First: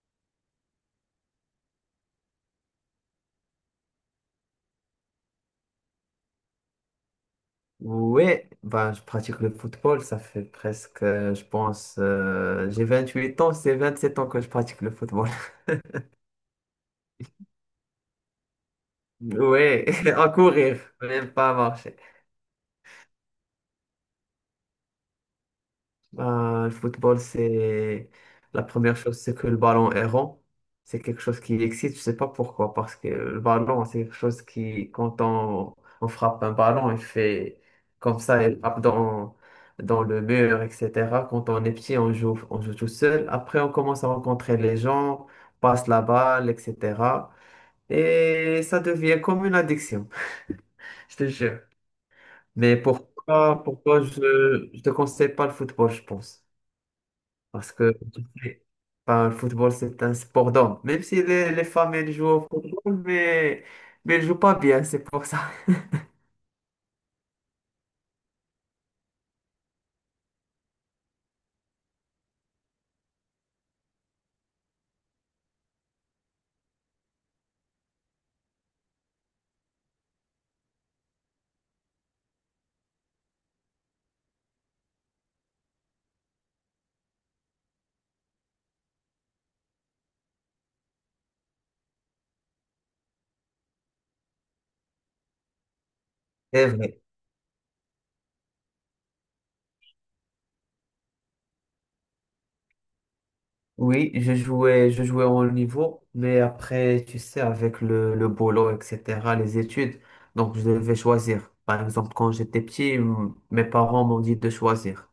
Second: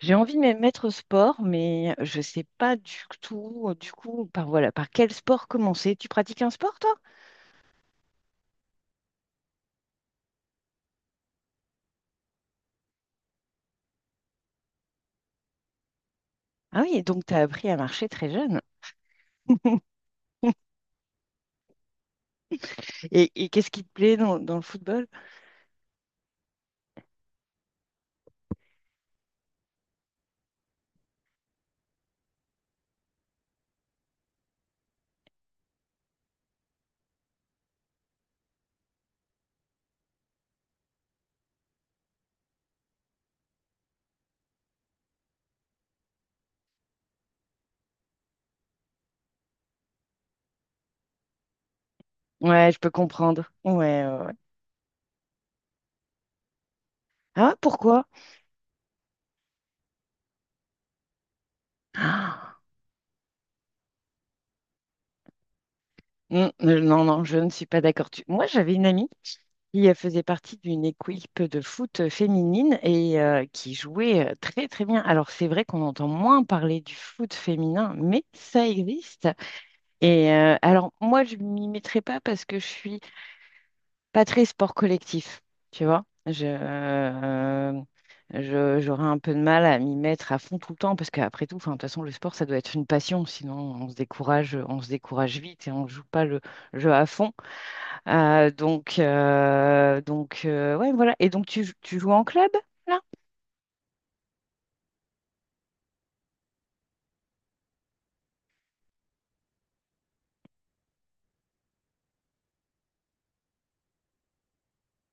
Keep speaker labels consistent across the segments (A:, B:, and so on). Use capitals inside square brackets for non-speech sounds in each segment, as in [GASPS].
A: J'ai envie de me mettre au sport, mais je sais pas du tout, du coup, par voilà, par quel sport commencer. Tu pratiques un sport, toi?
B: Ouais, bah, je pratique le football, ça fait presque, je pense, j'ai 28 ans, c'est 27 ans que je pratique le football. [LAUGHS]
A: Ah oui, donc tu as appris à marcher très jeune.
B: Ouais, [LAUGHS] à
A: [LAUGHS]
B: courir, même pas à marcher.
A: Et qu'est-ce qui te plaît dans le football?
B: Ben, le football, c'est la première chose, c'est que le ballon est rond. C'est quelque chose qui excite, je sais pas pourquoi, parce que le ballon, c'est quelque chose qui, quand on frappe un ballon, il fait comme ça, il frappe dans le mur, etc. Quand on est petit, on joue tout seul. Après, on commence à rencontrer les gens, passe la balle, etc. Et ça devient comme une addiction, je te jure.
A: Ouais,
B: Mais
A: je peux comprendre. Ouais,
B: pourquoi
A: ouais,
B: je
A: ouais.
B: ne te conseille pas le football, je pense.
A: Ah,
B: Parce que
A: pourquoi?
B: enfin, le football, c'est un sport d'homme. Même si les femmes, elles jouent au
A: [GASPS]
B: football, mais elles jouent pas bien, c'est pour ça.
A: Ah, non, non, je ne suis pas d'accord. Tu- Moi, j'avais une amie qui faisait partie d'une équipe de foot féminine et qui jouait très très bien. Alors c'est vrai qu'on entend moins parler du foot féminin, mais ça existe. Et alors moi je m'y mettrai pas parce que je suis pas très sport collectif, tu vois. J'aurais un peu de mal à m'y mettre à fond tout le temps parce qu'après tout, enfin, de toute façon le sport ça doit être une passion, sinon on se décourage vite et on joue pas le
B: [LAUGHS] C'est
A: jeu
B: vrai.
A: à fond. Ouais, voilà. Et donc, tu joues en club, là?
B: Oui, je jouais au haut niveau, mais après, tu sais, avec le boulot, etc., les études, donc je devais choisir. Par exemple, quand j'étais petit, mes parents m'ont dit de choisir.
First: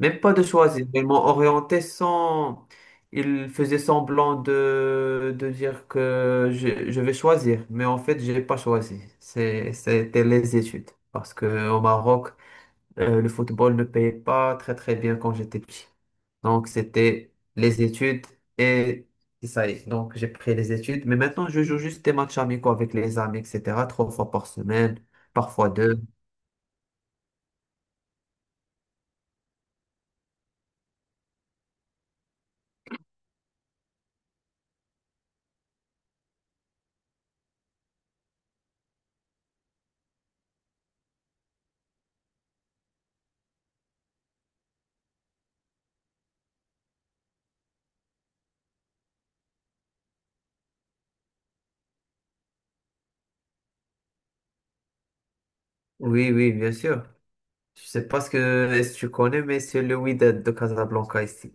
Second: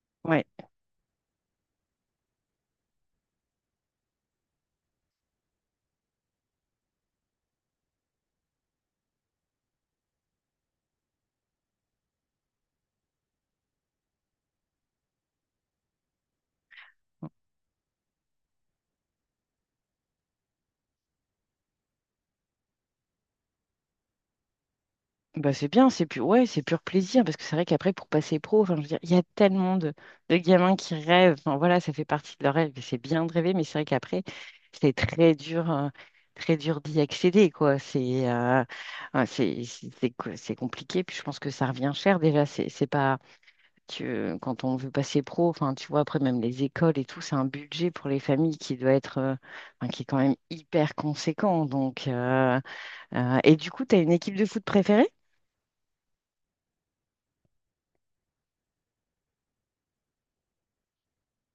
B: Même pas de
A: Ouais.
B: choisir. Ils m'ont orienté sans. Ils faisaient semblant de dire que je vais choisir. Mais en fait, je n'ai pas choisi. C'était les études. Parce que au Maroc, le football ne payait pas très très bien quand j'étais petit. Donc, c'était les études et et ça y est. Donc, j'ai pris les études. Mais maintenant, je joue juste des matchs amicaux avec les amis, etc. Trois fois par semaine,
A: Bah, c'est
B: parfois
A: bien,
B: deux.
A: c'est pur, ouais, c'est pur plaisir, parce que c'est vrai qu'après, pour passer pro, enfin, je veux dire, il y a tellement de gamins qui rêvent. Enfin, voilà, ça fait partie de leur rêve, et c'est bien de rêver, mais c'est vrai qu'après, c'est très dur d'y accéder, quoi. C'est ouais, c'est compliqué, puis je pense que ça revient cher, déjà, c'est pas... que quand on veut passer pro, enfin, tu vois, après même les écoles et tout, c'est un budget pour les familles qui doit être, enfin, qui est quand même hyper conséquent. Donc, et du coup, tu as une équipe de foot préférée?
B: Oui, oui, bien sûr. Je sais pas ce que est-ce que tu connais, mais c'est le Wydad de Casablanca ici.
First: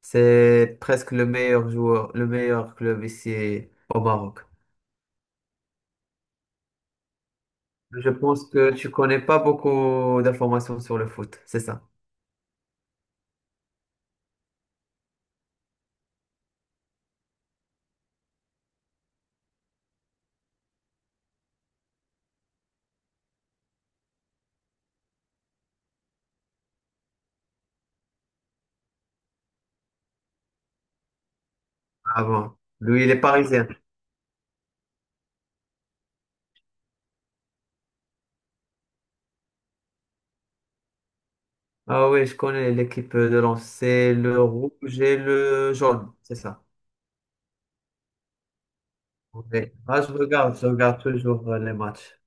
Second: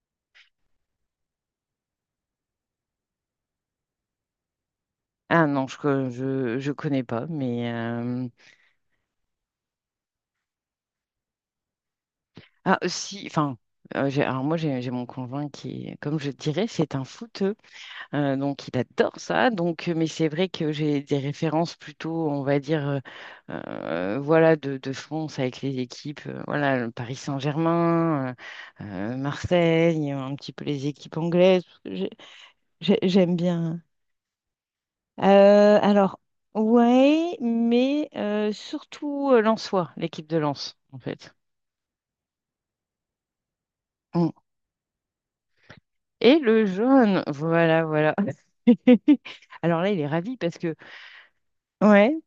B: C'est presque le meilleur joueur, le meilleur club ici au Maroc.
A: Ah non, je connais pas, mais
B: Je pense que tu connais pas beaucoup d'informations sur le foot, c'est ça.
A: ah si, enfin, alors moi j'ai mon conjoint qui, est- comme je te dirais, c'est un foot. Il adore ça. Donc, mais c'est vrai que j'ai des références plutôt, on va dire, voilà, de France avec les équipes, voilà, le Paris Saint-Germain, euh, Marseille, un petit peu les équipes anglaises, parce que
B: Ah bon. Lui, il est
A: j'aime
B: parisien.
A: bien. Euh, alors, ouais, mais surtout Lensois, l'équipe de Lens, en fait.
B: Ah oui, je connais l'équipe de Lens. C'est
A: Mm.
B: le rouge et le jaune, c'est
A: Et
B: ça.
A: le jaune, voilà, voilà. [LAUGHS]
B: Ouais.
A: Alors là, il
B: Ah,
A: est ravi parce
B: je
A: que,
B: regarde toujours les
A: ouais.
B: matchs.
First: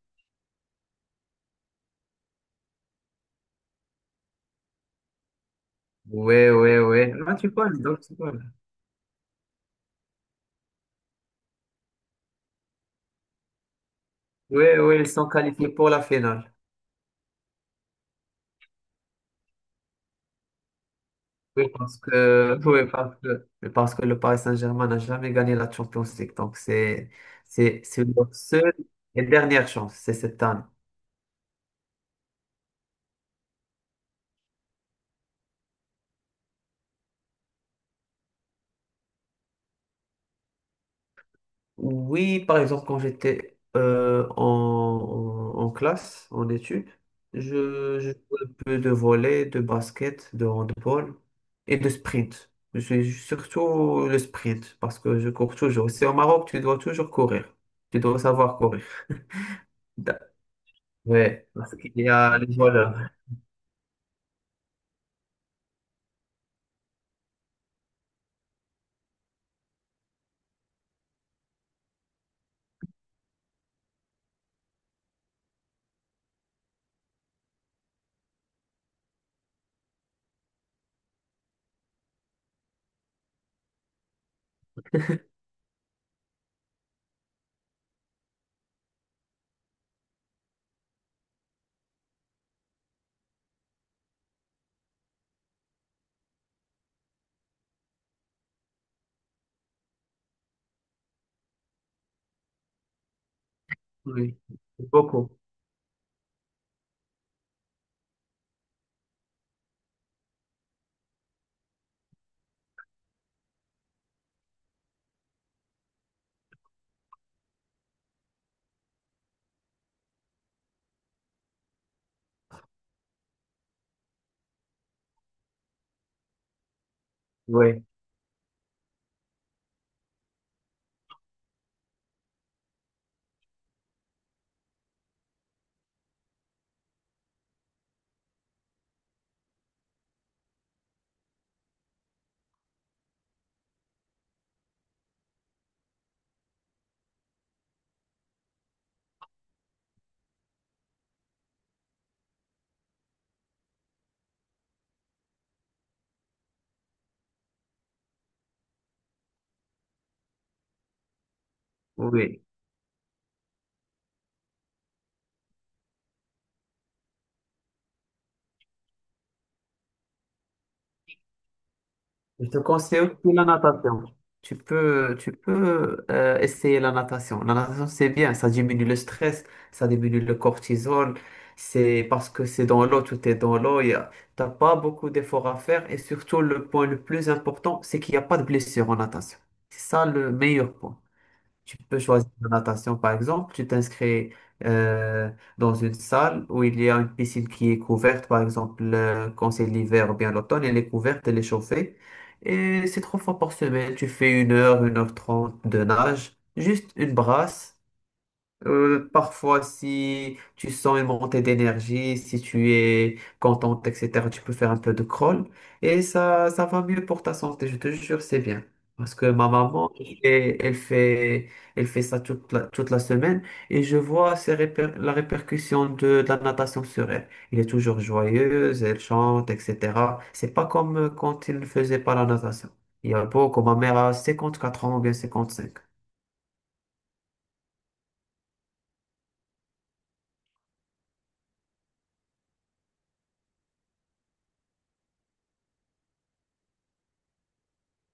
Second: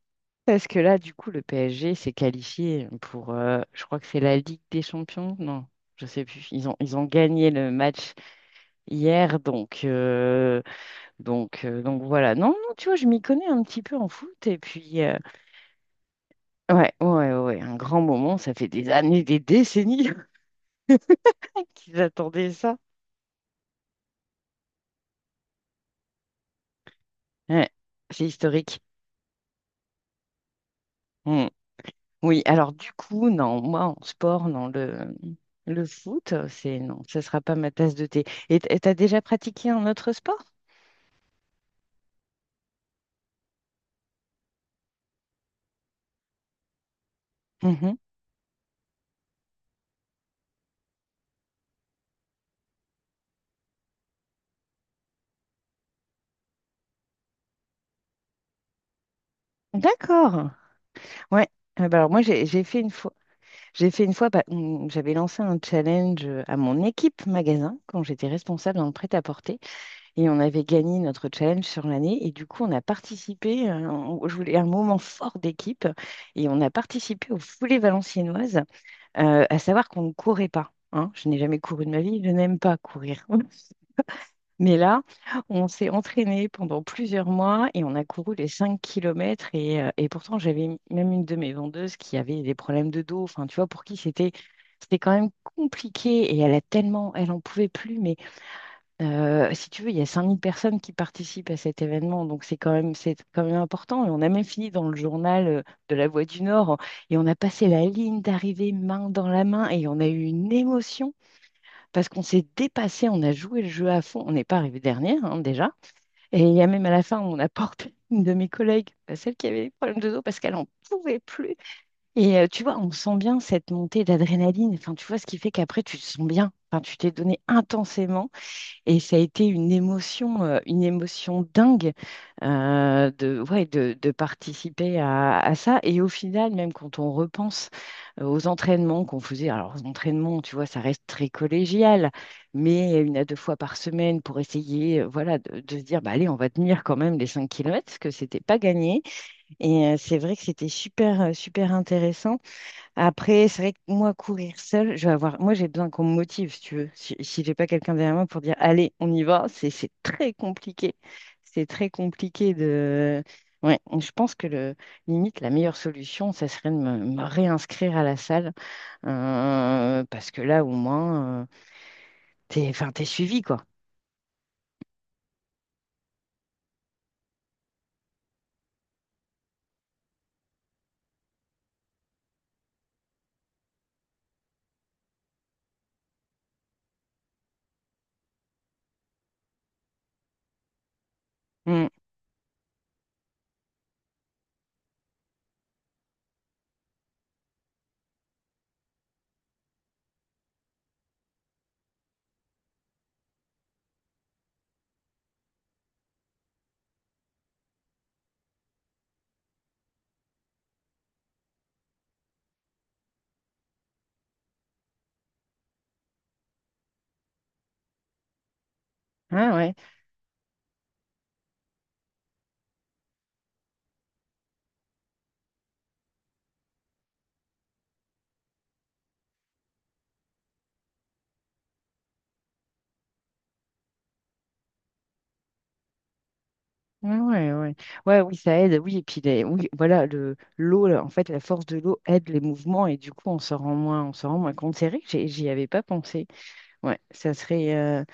A: Parce que là, du coup, le PSG s'est qualifié pour, je crois que c'est la Ligue des Champions. Non, je sais plus.
B: Oui, oui,
A: Ils ont
B: oui. Non, tu
A: gagné le
B: connais, donc
A: match
B: tu connais.
A: hier, donc voilà. Non, non, tu vois, je m'y connais un petit peu en foot. Et
B: Oui, oui,
A: puis,
B: ils sont qualifiés pour la finale.
A: ouais, ouais, ouais, ouais, un grand moment. Ça fait des années, des décennies
B: Oui,
A: [LAUGHS]
B: parce
A: qu'ils attendaient
B: que, [LAUGHS]
A: ça.
B: oui, parce que le Paris Saint-Germain n'a jamais gagné la Champions League. Donc,
A: Ouais,
B: c'est
A: c'est
B: leur seule
A: historique.
B: et dernière chance, c'est cette année.
A: Hmm. Oui, alors du coup, non, moi, en sport, non, le foot, c'est non, ça sera pas ma tasse de thé. Et t- et t'as déjà pratiqué un autre sport?
B: Oui, par exemple, quand j'étais en classe, en études,
A: Mhm.
B: je jouais un peu de volley, de basket, de handball et de sprint. Je suis surtout le sprint parce que je cours toujours. C'est au Maroc, tu dois toujours courir. Tu dois savoir courir. Da-
A: D'accord. Ouais.
B: Ouais, parce
A: Ah
B: qu'il
A: bah
B: y
A: alors moi
B: a les voleurs.
A: j'ai fait une fois bah, on- j'avais lancé un challenge à mon équipe magasin quand j'étais responsable dans le prêt-à-porter et on avait gagné notre challenge sur l'année et du coup on a participé on- je voulais un moment fort d'équipe et on a participé aux foulées valenciennoises, à savoir qu'on ne courait pas hein. Je n'ai jamais couru de ma vie, je n'aime pas courir. Mais là, on s'est entraîné pendant plusieurs mois et on a couru les 5 kilomètres. Et pourtant, j'avais même une de mes vendeuses qui avait des problèmes de dos. Enfin, tu vois, pour qui c'était quand même compliqué. Et elle a tellement, elle en pouvait plus. Mais si tu veux, il y a 5 000 personnes qui participent à cet événement. Donc, c'est quand même important. Et on a
B: Oui,
A: même fini dans le
B: beaucoup.
A: journal de la Voix du Nord. Et on a passé la ligne d'arrivée main dans la main. Et on a eu une émotion parce qu'on s'est dépassé, on a joué le jeu à fond, on n'est pas arrivé dernière hein, déjà. Et il y a même à la fin, on a [LAUGHS] porté une de mes collègues, bah, celle qui avait des problèmes de dos, parce qu'elle n'en pouvait plus. Et tu vois, on sent bien cette montée d'adrénaline, enfin, tu vois ce qui fait qu'après, tu te sens bien, enfin, tu t'es donné
B: Oui,
A: intensément. Et ça a été une émotion dingue, ouais, de participer à ça. Et au final, même quand on repense aux entraînements qu'on faisait, alors aux entraînements, tu vois, ça reste très collégial, mais une à deux fois par semaine pour essayer, voilà, de se dire, bah, allez, on va tenir quand même les 5 kilomètres, parce que c'était pas gagné. Et c'est vrai que c'était super, super intéressant. Après, c'est vrai que moi, courir seule, je vais avoir. Moi, j'ai besoin qu'on me motive, si tu veux. Si j'ai pas quelqu'un derrière moi pour dire, allez, on y va, c'est très compliqué. C'est très
B: oui.
A: compliqué de. Ouais, je pense que le, limite, la meilleure solution, ça serait de me réinscrire à la salle, parce que là, au moins,
B: Je te
A: t'es, enfin,
B: conseille
A: t'es
B: aussi
A: suivi,
B: la
A: quoi.
B: natation. Tu peux essayer la natation. La natation, c'est bien. Ça diminue le stress, ça diminue le cortisol. C'est parce que c'est dans l'eau, tout est dans l'eau. Tu n'as pas beaucoup d'efforts à faire. Et surtout, le point le plus important, c'est qu'il n'y a pas de blessure en natation. C'est ça le meilleur point. Tu
A: Mm.
B: peux choisir la natation, par exemple. Tu t'inscris euh, dans une salle où il y a une piscine qui est couverte, par exemple, quand c'est l'hiver ou bien l'automne, elle est couverte, elle est chauffée. Et c'est trois fois par semaine. Tu fais une heure, 1 h 30 de nage, juste une brasse. Parfois, si tu sens une montée d'énergie, si tu es contente, etc., tu peux faire un peu de crawl et ça va mieux pour ta santé, je te jure, c'est bien. Parce que ma
A: Ah ouais.
B: maman, elle fait ça toute toute la semaine et je vois la répercussion de la natation sur elle. Elle est toujours joyeuse, elle chante, etc. C'est pas comme quand elle ne faisait pas la natation. Il y a beaucoup, ma mère a 54 ans ou bien 55.
A: Ouais, ouais, ouais. Ouais, oui, ça aide. Oui, et puis les- oui, voilà, le l'eau, là, en fait, la force de l'eau aide les mouvements et du coup, on s'en rend moins compte. C'est vrai que j'ai- j'y avais pas pensé. Ouais, ça serait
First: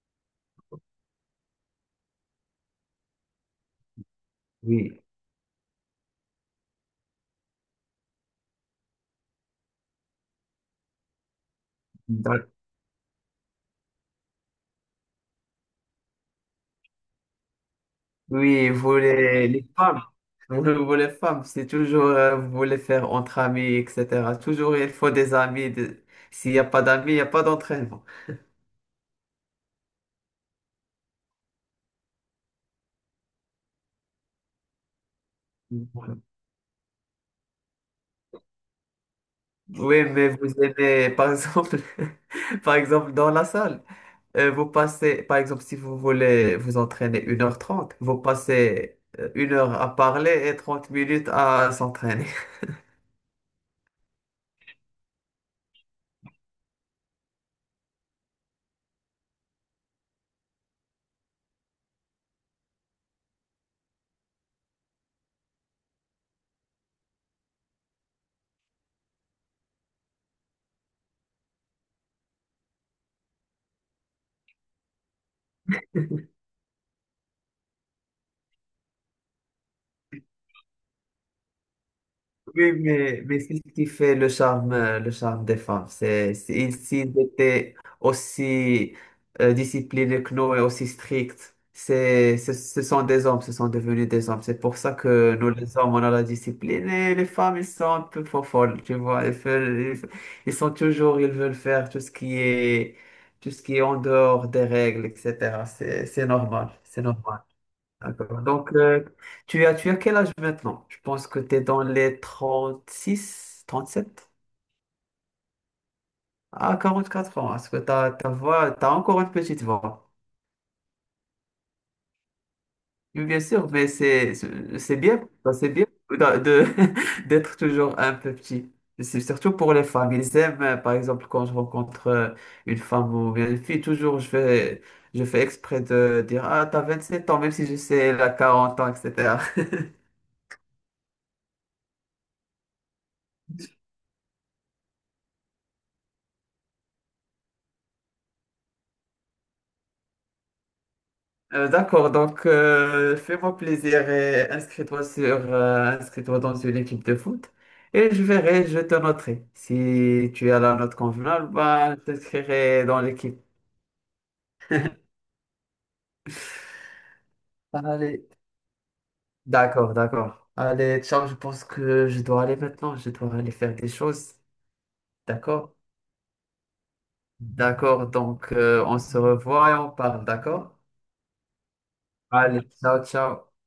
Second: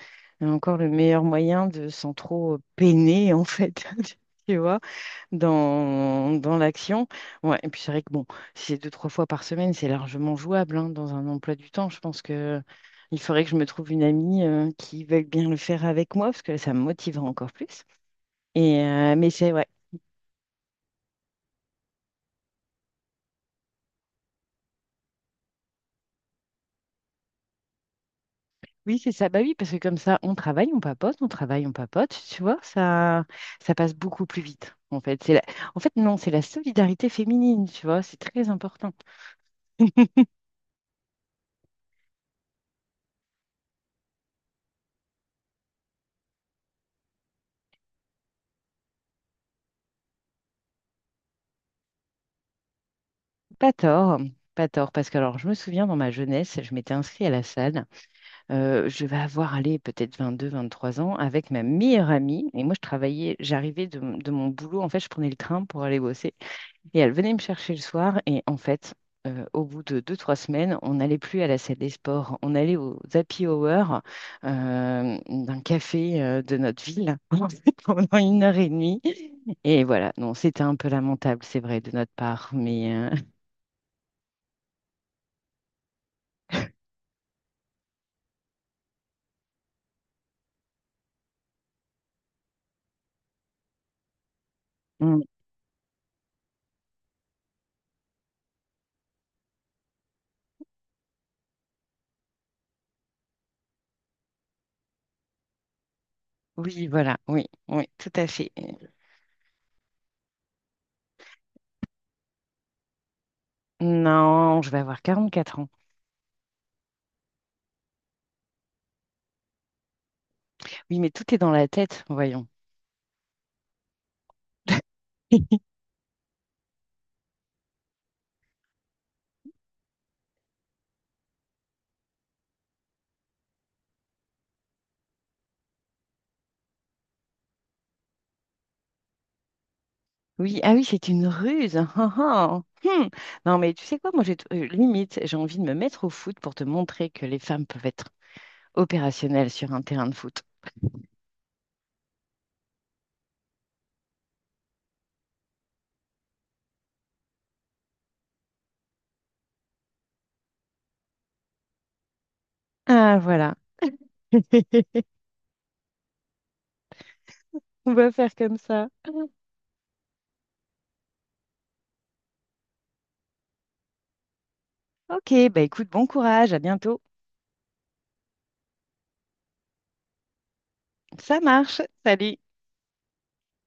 A: encore le meilleur moyen de sans trop peiner, en fait, [LAUGHS] tu vois,
B: Oui.
A: dans l'action. Ouais, et puis c'est vrai que bon, si c'est deux, trois fois par semaine, c'est largement jouable hein, dans un emploi du temps. Je pense que il faudrait que je me trouve une amie qui veuille bien le faire avec moi parce que ça me motiverait encore plus.
B: Oui,
A: Et mais c'est ouais.
B: vous, vous les femmes, c'est toujours, vous voulez faire entre amis, etc. Toujours, il faut des amis. S'il n'y a pas d'amis, il n'y a pas d'entraînement.
A: Oui, c'est ça. Bah oui, parce que comme ça, on travaille, on papote, on travaille, on papote. Tu vois, ça passe beaucoup plus vite. En fait, c'est la... en fait, non,
B: Voilà.
A: c'est la solidarité féminine. Tu vois, c'est très important.
B: Oui, mais vous aimez, par exemple, [LAUGHS] par exemple, dans la salle, vous passez, par exemple, si vous voulez vous entraîner 1 h 30, vous passez 1 heure à parler et 30 minutes à s'entraîner.
A: Pas tort, pas tort. Parce que alors, je me souviens dans ma jeunesse, je m'étais inscrite à la salle. Je vais avoir allé peut-être 22, 23 ans avec ma meilleure amie. Et moi, je travaillais, j'arrivais de mon boulot. En fait, je prenais le train pour aller bosser. Et elle venait me chercher le soir. Et en fait, au bout de deux, trois semaines, on n'allait plus à la salle des sports. On allait au happy hour d'un café de notre ville [LAUGHS] en fait, pendant une heure et demie. Et voilà, non, c'était un peu lamentable, c'est vrai, de notre part.
B: Oui,
A: Mais
B: mais c'est ce qui fait le charme des femmes. S'ils étaient aussi disciplinés que nous et aussi stricts, c'est, ce sont des hommes, ce sont devenus des hommes. C'est pour ça
A: mm,
B: que nous, les hommes, on a la discipline et les femmes, ils sont un peu folles, tu vois. Ils sont toujours, ils veulent faire tout ce qui est, tout ce qui est en dehors des règles, etc. C'est
A: [LAUGHS]
B: normal,
A: oui,
B: c'est
A: voilà,
B: normal.
A: oui, oui, tout à
B: D'accord.
A: fait.
B: Donc, tu as quel âge maintenant? Je pense que tu es dans les 36, 37
A: Non, je vais avoir 44 ans.
B: à 44 ans. Est-ce que ta voix, tu as encore une petite voix?
A: Oui, mais tout est dans la tête, voyons.
B: Oui, bien sûr, mais
A: [LAUGHS]
B: c'est bien [LAUGHS] d'être toujours un peu petit. C'est surtout pour les femmes. Ils aiment, par exemple, quand je rencontre une femme ou bien une fille, toujours je fais exprès de dire, ah, t'as 27 ans, même si je sais, la 40 ans, etc.
A: Oui, ah oui, c'est une ruse. [LAUGHS] Ah, ah. Hmm. Non, mais tu sais quoi, moi, limite, j'ai envie de me mettre au foot pour te montrer que les femmes peuvent être opérationnelles sur un terrain de foot.
B: D'accord, donc fais-moi plaisir et inscris-toi dans une équipe de foot et je verrai, je te noterai. Si tu as la note convenable, bah, je t'inscrirai dans
A: Ah,
B: l'équipe.
A: voilà. [LAUGHS] On va
B: Allez,
A: faire comme ça.
B: d'accord, d'accord. Allez, ciao. Je pense que je dois aller maintenant, je dois aller faire des choses.
A: Ok, bah
B: D'accord?
A: écoute, bon courage, à bientôt.
B: D'accord, donc on se revoit et on parle, d'accord?
A: Ça marche. Salut.
B: Allez, ciao, ciao.